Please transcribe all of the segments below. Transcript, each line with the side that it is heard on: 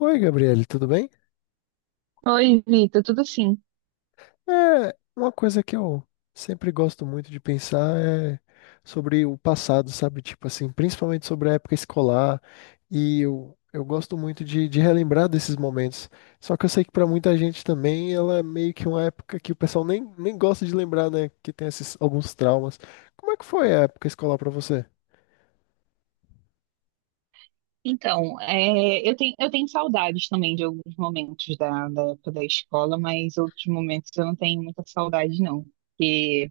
left: Oi, Gabriele, tudo bem?
right: Oi, Vitor, tudo sim?
left: É, uma coisa que eu sempre gosto muito de pensar é sobre o passado, sabe? Tipo assim, principalmente sobre a época escolar. E eu gosto muito de relembrar desses momentos. Só que eu sei que para muita gente também ela é meio que uma época que o pessoal nem gosta de lembrar, né? Que tem esses alguns traumas. Como é que foi a época escolar para você?
right: Então, eu tenho saudades também de alguns momentos da época da escola, mas outros momentos eu não tenho muita saudade, não. Porque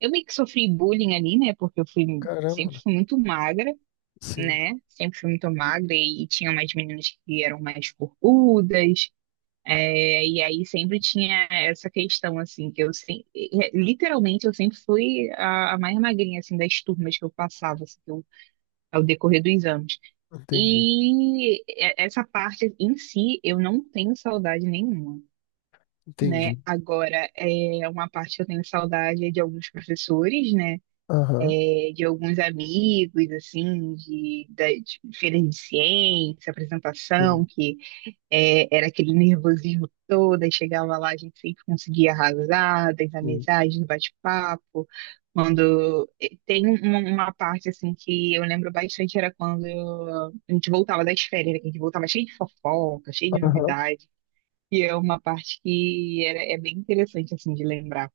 right: eu meio que sofri bullying ali, né? Sempre
left: Caramba,
right: fui muito magra,
left: sim,
right: né? Sempre fui muito magra e tinha mais meninas que eram mais corpudas. E aí sempre tinha essa questão, assim, literalmente eu sempre fui a mais magrinha, assim, das turmas que eu passava, assim, ao decorrer dos anos.
left: entendi,
right: Essa parte em si eu não tenho saudade nenhuma, né?
left: entendi.
right: Agora, é uma parte que eu tenho saudade é de alguns professores, né?
left: Aham,
right: É, de alguns amigos, assim, das feiras de ciência, apresentação,
left: sim,
right: que era aquele nervosismo todo, aí chegava lá, a gente sempre conseguia arrasar, das
left: sim.
right: amizades, do bate-papo. Quando tem uma parte assim que eu lembro bastante era quando a gente voltava das férias, né, que a gente voltava cheio de fofoca, cheio de
left: Aham.
right: novidade. E é uma parte que é bem interessante assim de lembrar.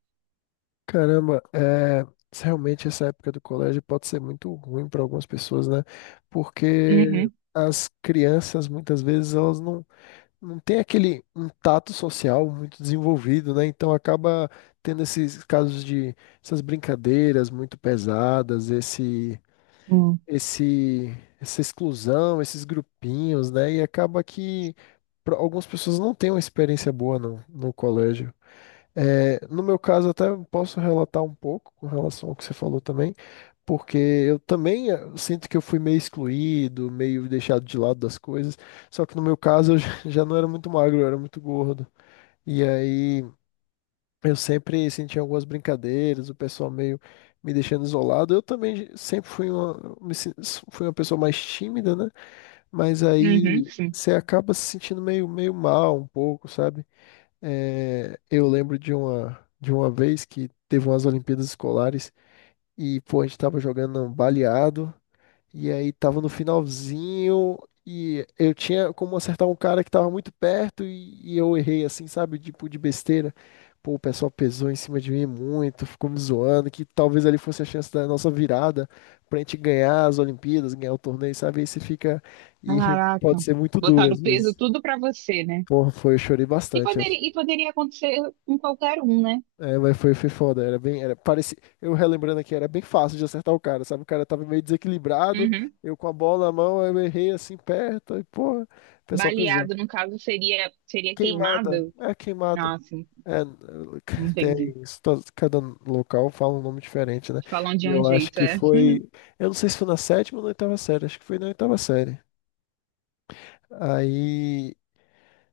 left: Caramba, é, realmente essa época do colégio pode ser muito ruim para algumas pessoas, né? Porque
right: Uhum.
left: as crianças, muitas vezes, elas não, não têm aquele um tato social muito desenvolvido, né? Então acaba tendo esses casos de essas brincadeiras muito pesadas,
right: Hum.
left: esse, essa exclusão, esses grupinhos, né? E acaba que pra- algumas pessoas não têm uma experiência boa no colégio. É, no meu caso, até posso relatar um pouco com relação ao que você falou também, porque eu também sinto que eu fui meio excluído, meio deixado de lado das coisas. Só que no meu caso, eu já já não era muito magro, eu era muito gordo. E aí eu sempre sentia algumas brincadeiras, o pessoal meio me deixando isolado. Eu também sempre fui uma, me sen- fui uma pessoa mais tímida, né? Mas
right: Uhum,
left: aí
right: sim.
left: você acaba se sentindo meio mal um pouco, sabe? É, eu lembro de uma vez que teve umas Olimpíadas Escolares e, pô, a gente tava jogando um baleado e aí tava no finalzinho e eu tinha como acertar um cara que tava muito perto e eu errei, assim, sabe? Tipo, de besteira. Pô, o pessoal pesou em cima de mim muito, ficou me zoando, que talvez ali fosse a chance da nossa virada pra gente ganhar as Olimpíadas, ganhar o torneio, sabe? Aí você fica... E
right: Caraca.
left: pode ser muito duro
right: Botaram o
left: às
right: peso
left: vezes.
right: tudo pra você, né?
left: Pô, foi, eu chorei
right: E poderia,
left: bastante.
right: e poderia acontecer com qualquer um, né?
left: É, mas foi, foi foda, era bem, era, parecia, eu relembrando aqui, era bem fácil de acertar o cara, sabe? O cara tava meio desequilibrado,
right: Uhum.
left: eu com a bola na mão, eu errei assim perto, e porra, o pessoal pesou.
right: Baleado, no caso, seria queimado?
left: Queimada.
right: Nossa,
left: É,
right: entendi.
left: tem isso, to- cada local fala um nome diferente, né?
right: Falam
left: E
right: de um
left: eu acho
right: jeito,
left: que
right: é.
left: foi, eu não sei se foi na sétima ou na oitava série, acho que foi na oitava série. Aí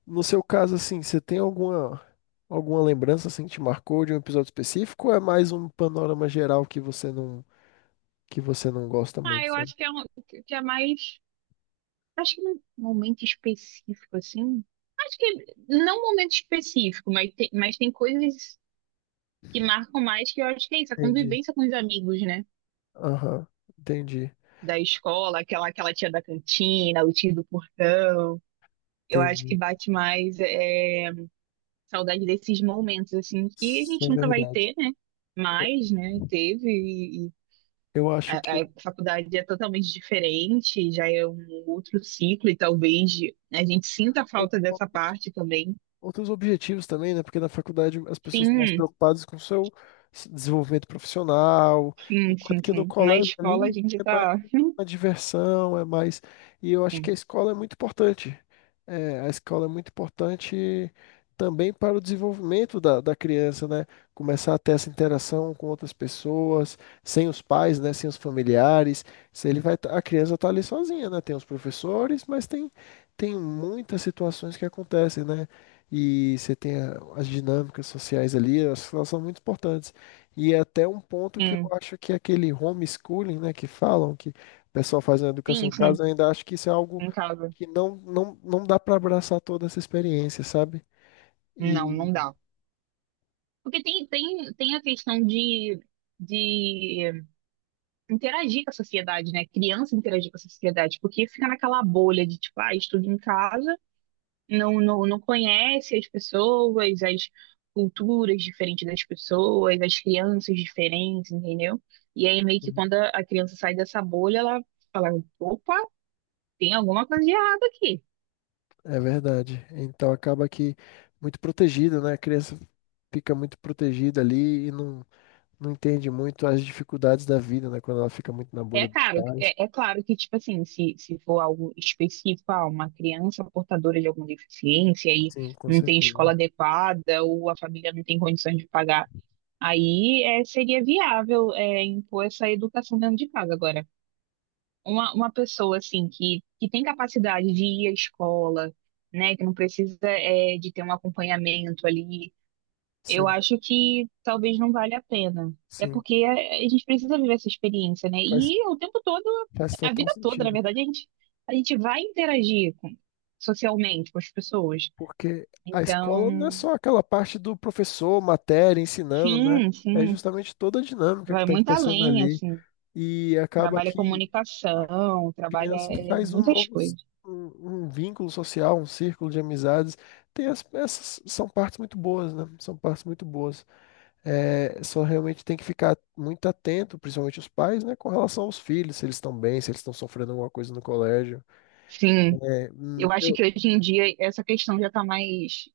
left: no seu caso, assim, você tem alguma lembrança assim que te marcou de um episódio específico ou é mais um panorama geral que você não gosta
right: Ah,
left: muito,
right: eu
left: sabe?
right: acho que é mais. Acho que num momento específico, assim. Acho que não um momento específico, mas tem coisas que marcam mais, que eu acho que é isso, a
left: Entendi.
right: convivência com os amigos, né?
left: Aham. Entendi.
right: Da escola, aquela tia da cantina, o tio do portão. Eu acho
left: Entendi.
right: que bate mais. Saudade desses momentos, assim, que a
left: Isso é
right: gente nunca vai
left: verdade.
right: ter, né? Mas, né, teve, e
left: Eu acho que
right: a faculdade é totalmente diferente, já é um outro ciclo, e talvez a gente sinta a falta
left: eu,
right: dessa parte também.
left: outros objetivos também, né? Porque na faculdade as pessoas estão mais
right: Sim,
left: preocupadas com o seu s- desenvolvimento profissional,
right: sim,
left: enquanto
right: sim,
left: que no
right: sim. Na
left: colégio
right: escola a
left: ali
right: gente
left: é mais
right: tá.
left: uma diversão, é mais. E eu acho que a
right: Sim,
left: escola é muito importante. É, a escola é muito importante também para o desenvolvimento da criança, né? Começar a ter essa interação com outras pessoas, sem os pais, né? Sem os familiares. Se ele vai, tá- a criança está ali sozinha, né? Tem os professores, tem muitas situações que acontecem, né? E você tem a- as dinâmicas sociais ali, elas são muito importantes. E é até um ponto que eu
right: sim,
left: acho que é aquele homeschooling, né, que falam que o pessoal faz a educação
right: sim,
left: em
right: sim,
left: casa, eu ainda acho que isso é algo
right: em casa.
left: que não dá para abraçar toda essa experiência, sabe?
right: Não, não
left: E
right: dá. Porque tem a questão de. De interagir com a sociedade, né? Criança interagir com a sociedade, porque fica naquela bolha de tipo, ah, estudo em casa, não conhece as pessoas, as culturas diferentes das pessoas, as crianças diferentes, entendeu? E aí meio que quando a criança sai dessa bolha, ela fala, opa, tem alguma coisa de errado aqui.
left: é verdade. Então acaba que muito protegido, né? A criança fica muito protegida ali não entende muito as dificuldades da vida, né? Quando ela fica muito na bolha dos pais.
right: É claro que, tipo assim, se for algo específico, ah, uma criança portadora de alguma deficiência e
left: Sim, com
right: não tem
left: certeza.
right: escola adequada ou a família não tem condições de pagar, aí seria viável impor essa educação dentro de casa agora. Uma pessoa assim que tem capacidade de ir à escola, né, que não precisa de ter um acompanhamento ali, eu
left: Sim,
right: acho que talvez não vale a pena. É
left: sim.
right: porque a gente precisa viver essa experiência, né?
left: Faz
right: E o tempo todo,
left: Faz
right: a
left: total
right: vida toda, na
left: sentido,
right: verdade, a gente vai socialmente com as pessoas.
left: porque a escola não é
right: Então,
left: só aquela parte do professor, matéria, ensinando, né?
right: sim,
left: É
right: sim,
left: justamente toda a dinâmica que
right: vai
left: está
right: muito
left: acontecendo
right: além,
left: ali.
right: assim.
left: E acaba
right: Trabalha
left: que a
right: comunicação, trabalha
left: criança faz
right: muitas coisas.
left: um vínculo social, um círculo de amizades. Tem as, essas são partes muito boas, né? São partes muito boas. É, só realmente tem que ficar muito atento, principalmente os pais, né? Com relação aos filhos, se eles estão bem, se eles estão sofrendo alguma coisa no colégio.
right: Sim.
left: É,
right: Eu acho que hoje em dia essa questão já está mais.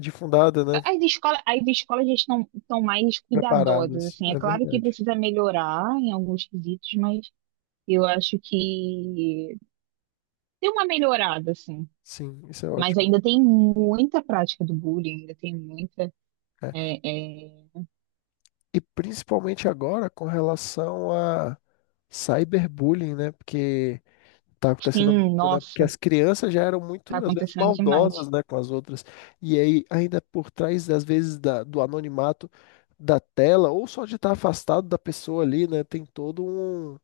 left: de fundada, né?
right: As escolas já estão mais cuidadosas,
left: Preparadas,
right: assim. É
left: é
right: claro que
left: verdade.
right: precisa melhorar em alguns quesitos, mas eu acho que tem uma melhorada, assim.
left: Sim, isso é
right: Mas
left: ótimo.
right: ainda tem muita prática do bullying, ainda tem muita.
left: É.
right: é, é,
left: E principalmente agora com relação a cyberbullying, né? Porque tá acontecendo
right: Sim,
left: muito, né? Porque
right: nossa,
left: as crianças já eram
right: tá
left: muito, às vezes,
right: acontecendo demais.
left: maldosas, né, com as outras. E aí, ainda por trás, às vezes, da- do anonimato da tela, ou só de estar afastado da pessoa ali, né? Tem todo um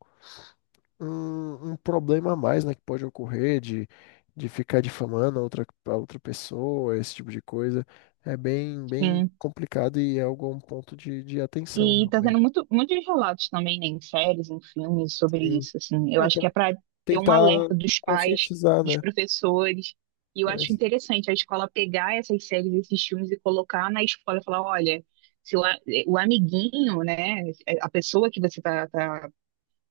left: um problema a mais, né, que pode ocorrer de ficar difamando a outra pessoa, esse tipo de coisa. É bem, bem
right: Sim.
left: complicado e é algo um ponto de atenção,
right: E tá tendo
left: realmente.
right: muito, muitos relatos também, né, em séries, em filmes sobre
left: Sim.
right: isso, assim. Eu
left: É,
right: acho
left: para
right: que é para ter um
left: tentar
right: alerta dos pais,
left: conscientizar,
right: dos
left: né?
right: professores. E eu
left: É,
right: acho interessante a escola pegar essas séries, esses filmes e colocar na escola e falar, olha, se o amiguinho, né, a pessoa que você tá, tá,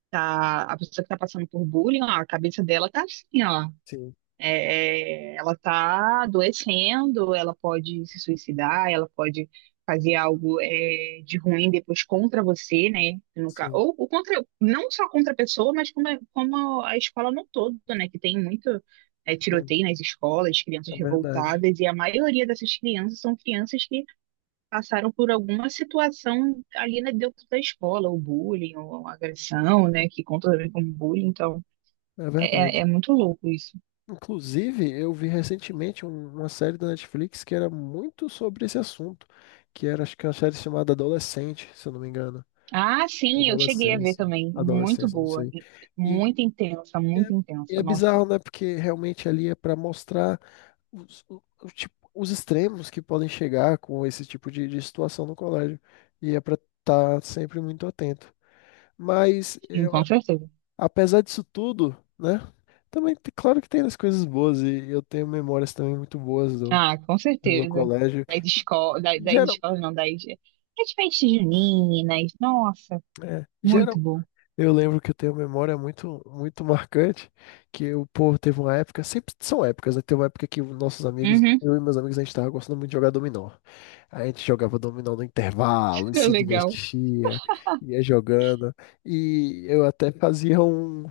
right: tá- a pessoa que tá passando por bullying, ó, a cabeça dela tá assim, ó.
left: sim,
right: Ela está adoecendo, ela pode se suicidar, ela pode fazer algo de ruim depois contra você, né?
left: sim,
right: Ou contra, não só contra a pessoa, mas como, como a escola no todo, né? Que tem muito
left: sim.
right: tiroteio nas escolas,
left: É
right: crianças
left: verdade.
right: revoltadas, e a maioria dessas crianças são crianças que passaram por alguma situação ali, né, dentro da escola, ou bullying, ou agressão, né? Que conta também como bullying. Então
left: É verdade.
right: é muito louco isso.
left: Inclusive, eu vi recentemente um- uma série da Netflix que era muito sobre esse assunto, que era, acho que uma série chamada Adolescente, se eu não me engano.
right: Ah, sim, eu cheguei a ver
left: Adolescência.
right: também. Muito
left: Adolescência, não
right: boa.
left: sei.
right: E
left: E
right: muito intensa,
left: é,
right: muito
left: e
right: intensa.
left: é
right: Nossa,
left: bizarro, né? Porque realmente ali é para mostrar os, o tipo- os extremos que podem chegar com esse tipo de situação no colégio. E é para estar sempre muito atento. Mas,
right: sim,
left: eu-
right: com certeza.
left: apesar disso tudo, né? Também, tem- claro que tem as coisas boas. E eu tenho memórias também muito boas do,
right: Ah, com
left: do meu
right: certeza.
left: colégio.
right: Das escolas, das, das
left: Geral,
right: escolas não, das, das festas juninas. Nossa,
left: é,
right: muito
left: geral,
right: bom.
left: eu lembro que eu tenho uma memória muito, muito marcante, que o povo teve uma época, sempre são épocas, né? Teve uma época que os nossos amigos,
right: Uhum.
left: eu e meus amigos, a gente tava gostando muito de jogar dominó. A gente jogava dominó no intervalo e se
right: Legal.
left: divertia, ia jogando. E eu até fazia um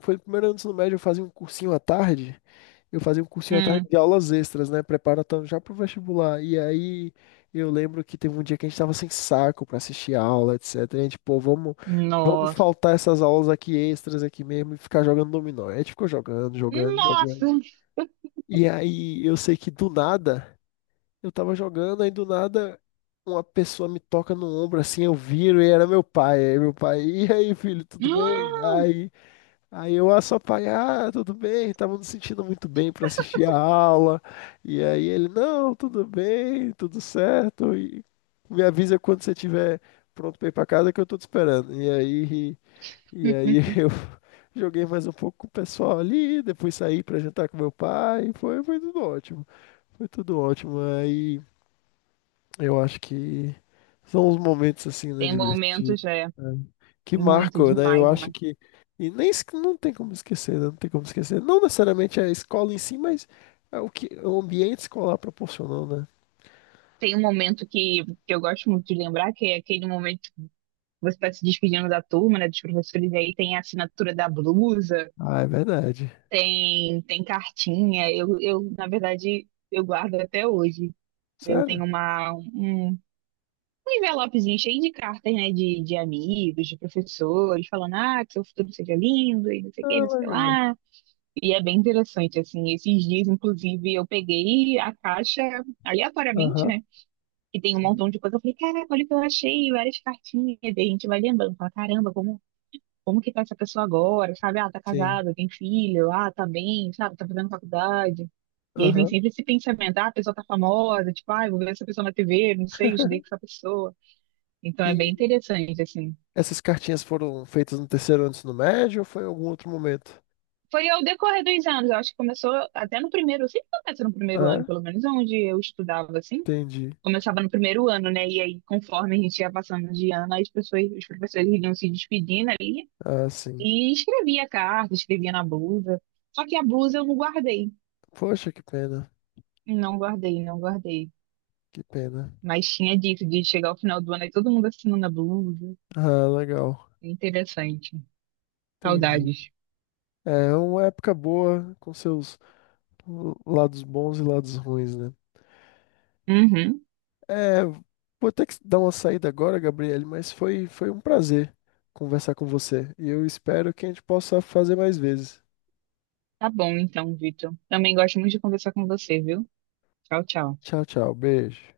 left: foi no 1º ano do ensino médio, eu fazia um cursinho à tarde. Eu fazia um cursinho à tarde
right: Hum,
left: de aulas extras, né? Preparatando já pro vestibular. E aí eu lembro que teve um dia que a gente tava sem saco pra assistir a aula, etc. E a gente, pô, vamos
right: nossa.
left: faltar essas aulas aqui extras aqui mesmo e ficar jogando dominó. Aí a gente ficou jogando, jogando,
right: Nossa!
left: jogando. E aí eu sei que do nada, eu tava jogando, aí do nada uma pessoa me toca no ombro assim, eu viro e era meu pai. Aí meu pai, e aí, filho, tudo bem?
right: Ah,
left: Aí eu ah, só pai, ah, tudo bem, tava me sentindo muito bem para assistir a aula. E aí ele, não, tudo bem, tudo certo. E me avisa quando você estiver pronto para ir para casa que eu tô te esperando. E aí eu joguei mais um pouco com o pessoal ali, depois saí para jantar com meu pai. Foi, foi tudo ótimo. Foi tudo ótimo. Aí eu acho que são os momentos assim, né,
right: tem
left: divertidos.
right: momentos, é,
left: É que
right: muito
left: marcou, né?
right: demais,
left: Eu acho
right: demais.
left: que. E nem es- não tem como esquecer, né? Não tem como esquecer. Não necessariamente é a escola em si, mas é o que o ambiente escolar proporcionou, né?
right: Tem um momento que eu gosto muito de lembrar, que é aquele momento que você está se despedindo da turma, né, dos professores, e aí tem a assinatura da blusa.
left: Ah, é verdade.
right: Tem, tem cartinha. Na verdade, eu guardo até hoje. Eu
left: Sério?
right: tenho um envelopezinho cheio de cartas, né? De amigos, de professores, falando, ah, que seu futuro seja lindo e não sei o que,
left: Ah,
right: não sei o que
left: legal.
right: lá. E é bem interessante, assim. Esses dias, inclusive, eu peguei a caixa aleatoriamente,
left: Aham.
right: né? Que tem um
left: Sim.
right: montão de coisa. Eu falei, caraca, olha o que eu achei, várias cartinhas. E daí a gente vai lembrando, fala, caramba, como que tá essa pessoa agora, sabe? Ah, tá
left: Sim.
right: casada, tem filho, ah, tá bem, sabe? Tá fazendo faculdade. E aí vem
left: Aham.
right: sempre esse pensamento, ah, a pessoa tá famosa, tipo, ah, eu vou ver essa pessoa na TV, não sei, estudei com essa pessoa. Então é
left: E
right: bem interessante, assim.
left: essas cartinhas foram feitas no 3º ano do ensino médio ou foi em algum outro momento?
right: Foi ao decorrer dos anos, eu acho que começou até no primeiro, sempre começa no 1º ano,
left: Ah,
right: pelo menos onde eu estudava, assim.
left: entendi.
right: Começava no 1º ano, né? E aí, conforme a gente ia passando de ano, as pessoas, os professores iam se despedindo ali
left: Ah, sim.
right: e escrevia carta, escrevia na blusa. Só que a blusa eu não guardei.
left: Poxa, que pena.
right: Não guardei, não guardei.
left: Que pena.
right: Mas tinha dito de chegar ao final do ano e todo mundo assinando a blusa.
left: Ah, legal.
right: É interessante.
left: Entendi.
right: Saudades.
left: É uma época boa com seus lados bons e lados ruins, né?
right: Uhum.
left: É, vou ter que dar uma saída agora, Gabriele, mas foi, foi um prazer conversar com você. E eu espero que a gente possa fazer mais vezes.
right: Tá bom então, Vitor. Também gosto muito de conversar com você, viu? Tchau, tchau.
left: Tchau, tchau. Beijo.